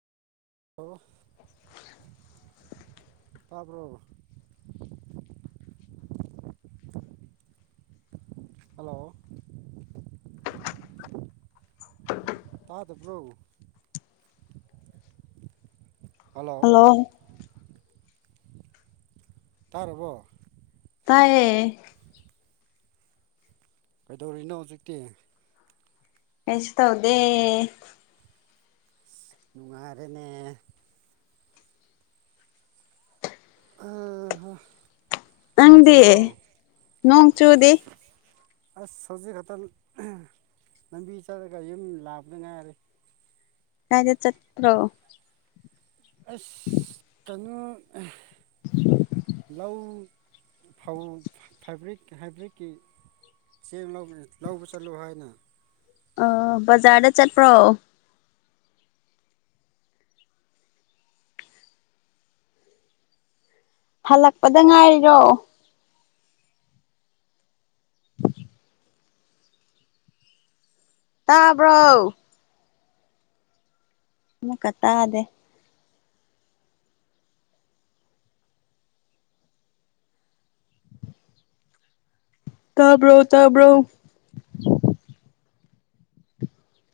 ꯑꯣ [inaudible] ꯇꯥꯔꯕꯔ hello [inaudible] ꯇꯥꯗꯄ꯭ꯔꯣ hello ꯇꯥꯔꯔꯕꯣ ꯇꯥꯏꯌꯦꯦ ꯀꯩꯗꯧꯔꯤꯅꯣ ꯍꯧꯖꯤꯛꯇꯤ ꯀꯁꯨ ꯇꯧꯗꯦ ꯅ ꯑ ꯅꯣꯡ ꯅꯪꯗꯤ ꯆꯨꯕ꯭ꯔꯣ ꯅꯣꯡ ꯆꯨꯗꯤ ꯑꯁ ꯍꯧꯖꯤꯛ ꯈꯛꯇꯪ ꯂꯝꯕꯤ ꯆꯠꯂꯒ ꯌꯨꯝ ꯂꯥꯛꯄꯗ ꯉꯥꯏꯔꯦ ꯍꯥꯏꯗ ꯆꯠꯇ꯭ꯔꯣ ꯑꯁ ꯀꯩꯅꯣ ꯂꯧ ꯐꯧ ꯐꯦꯕ꯭ꯔꯤꯛ ꯍꯥꯏꯕ꯭ꯔꯤꯛꯀꯤ ꯆꯦꯡ ꯂꯧꯕ ꯆꯠꯂꯣ ꯍꯥꯏꯅ ꯑ ꯕꯖꯥꯔꯗ ꯆꯠꯄ꯭ꯔꯣ ꯍꯜꯂꯛꯄꯗ ꯉꯥꯏꯔꯤꯔꯣ ꯇꯥꯕ꯭ꯔꯣ ꯃ ꯀꯠꯇꯗꯦ [unintelligible] ꯇꯥꯕ꯭ꯔꯣ ꯇꯥꯕ꯭ꯔꯣ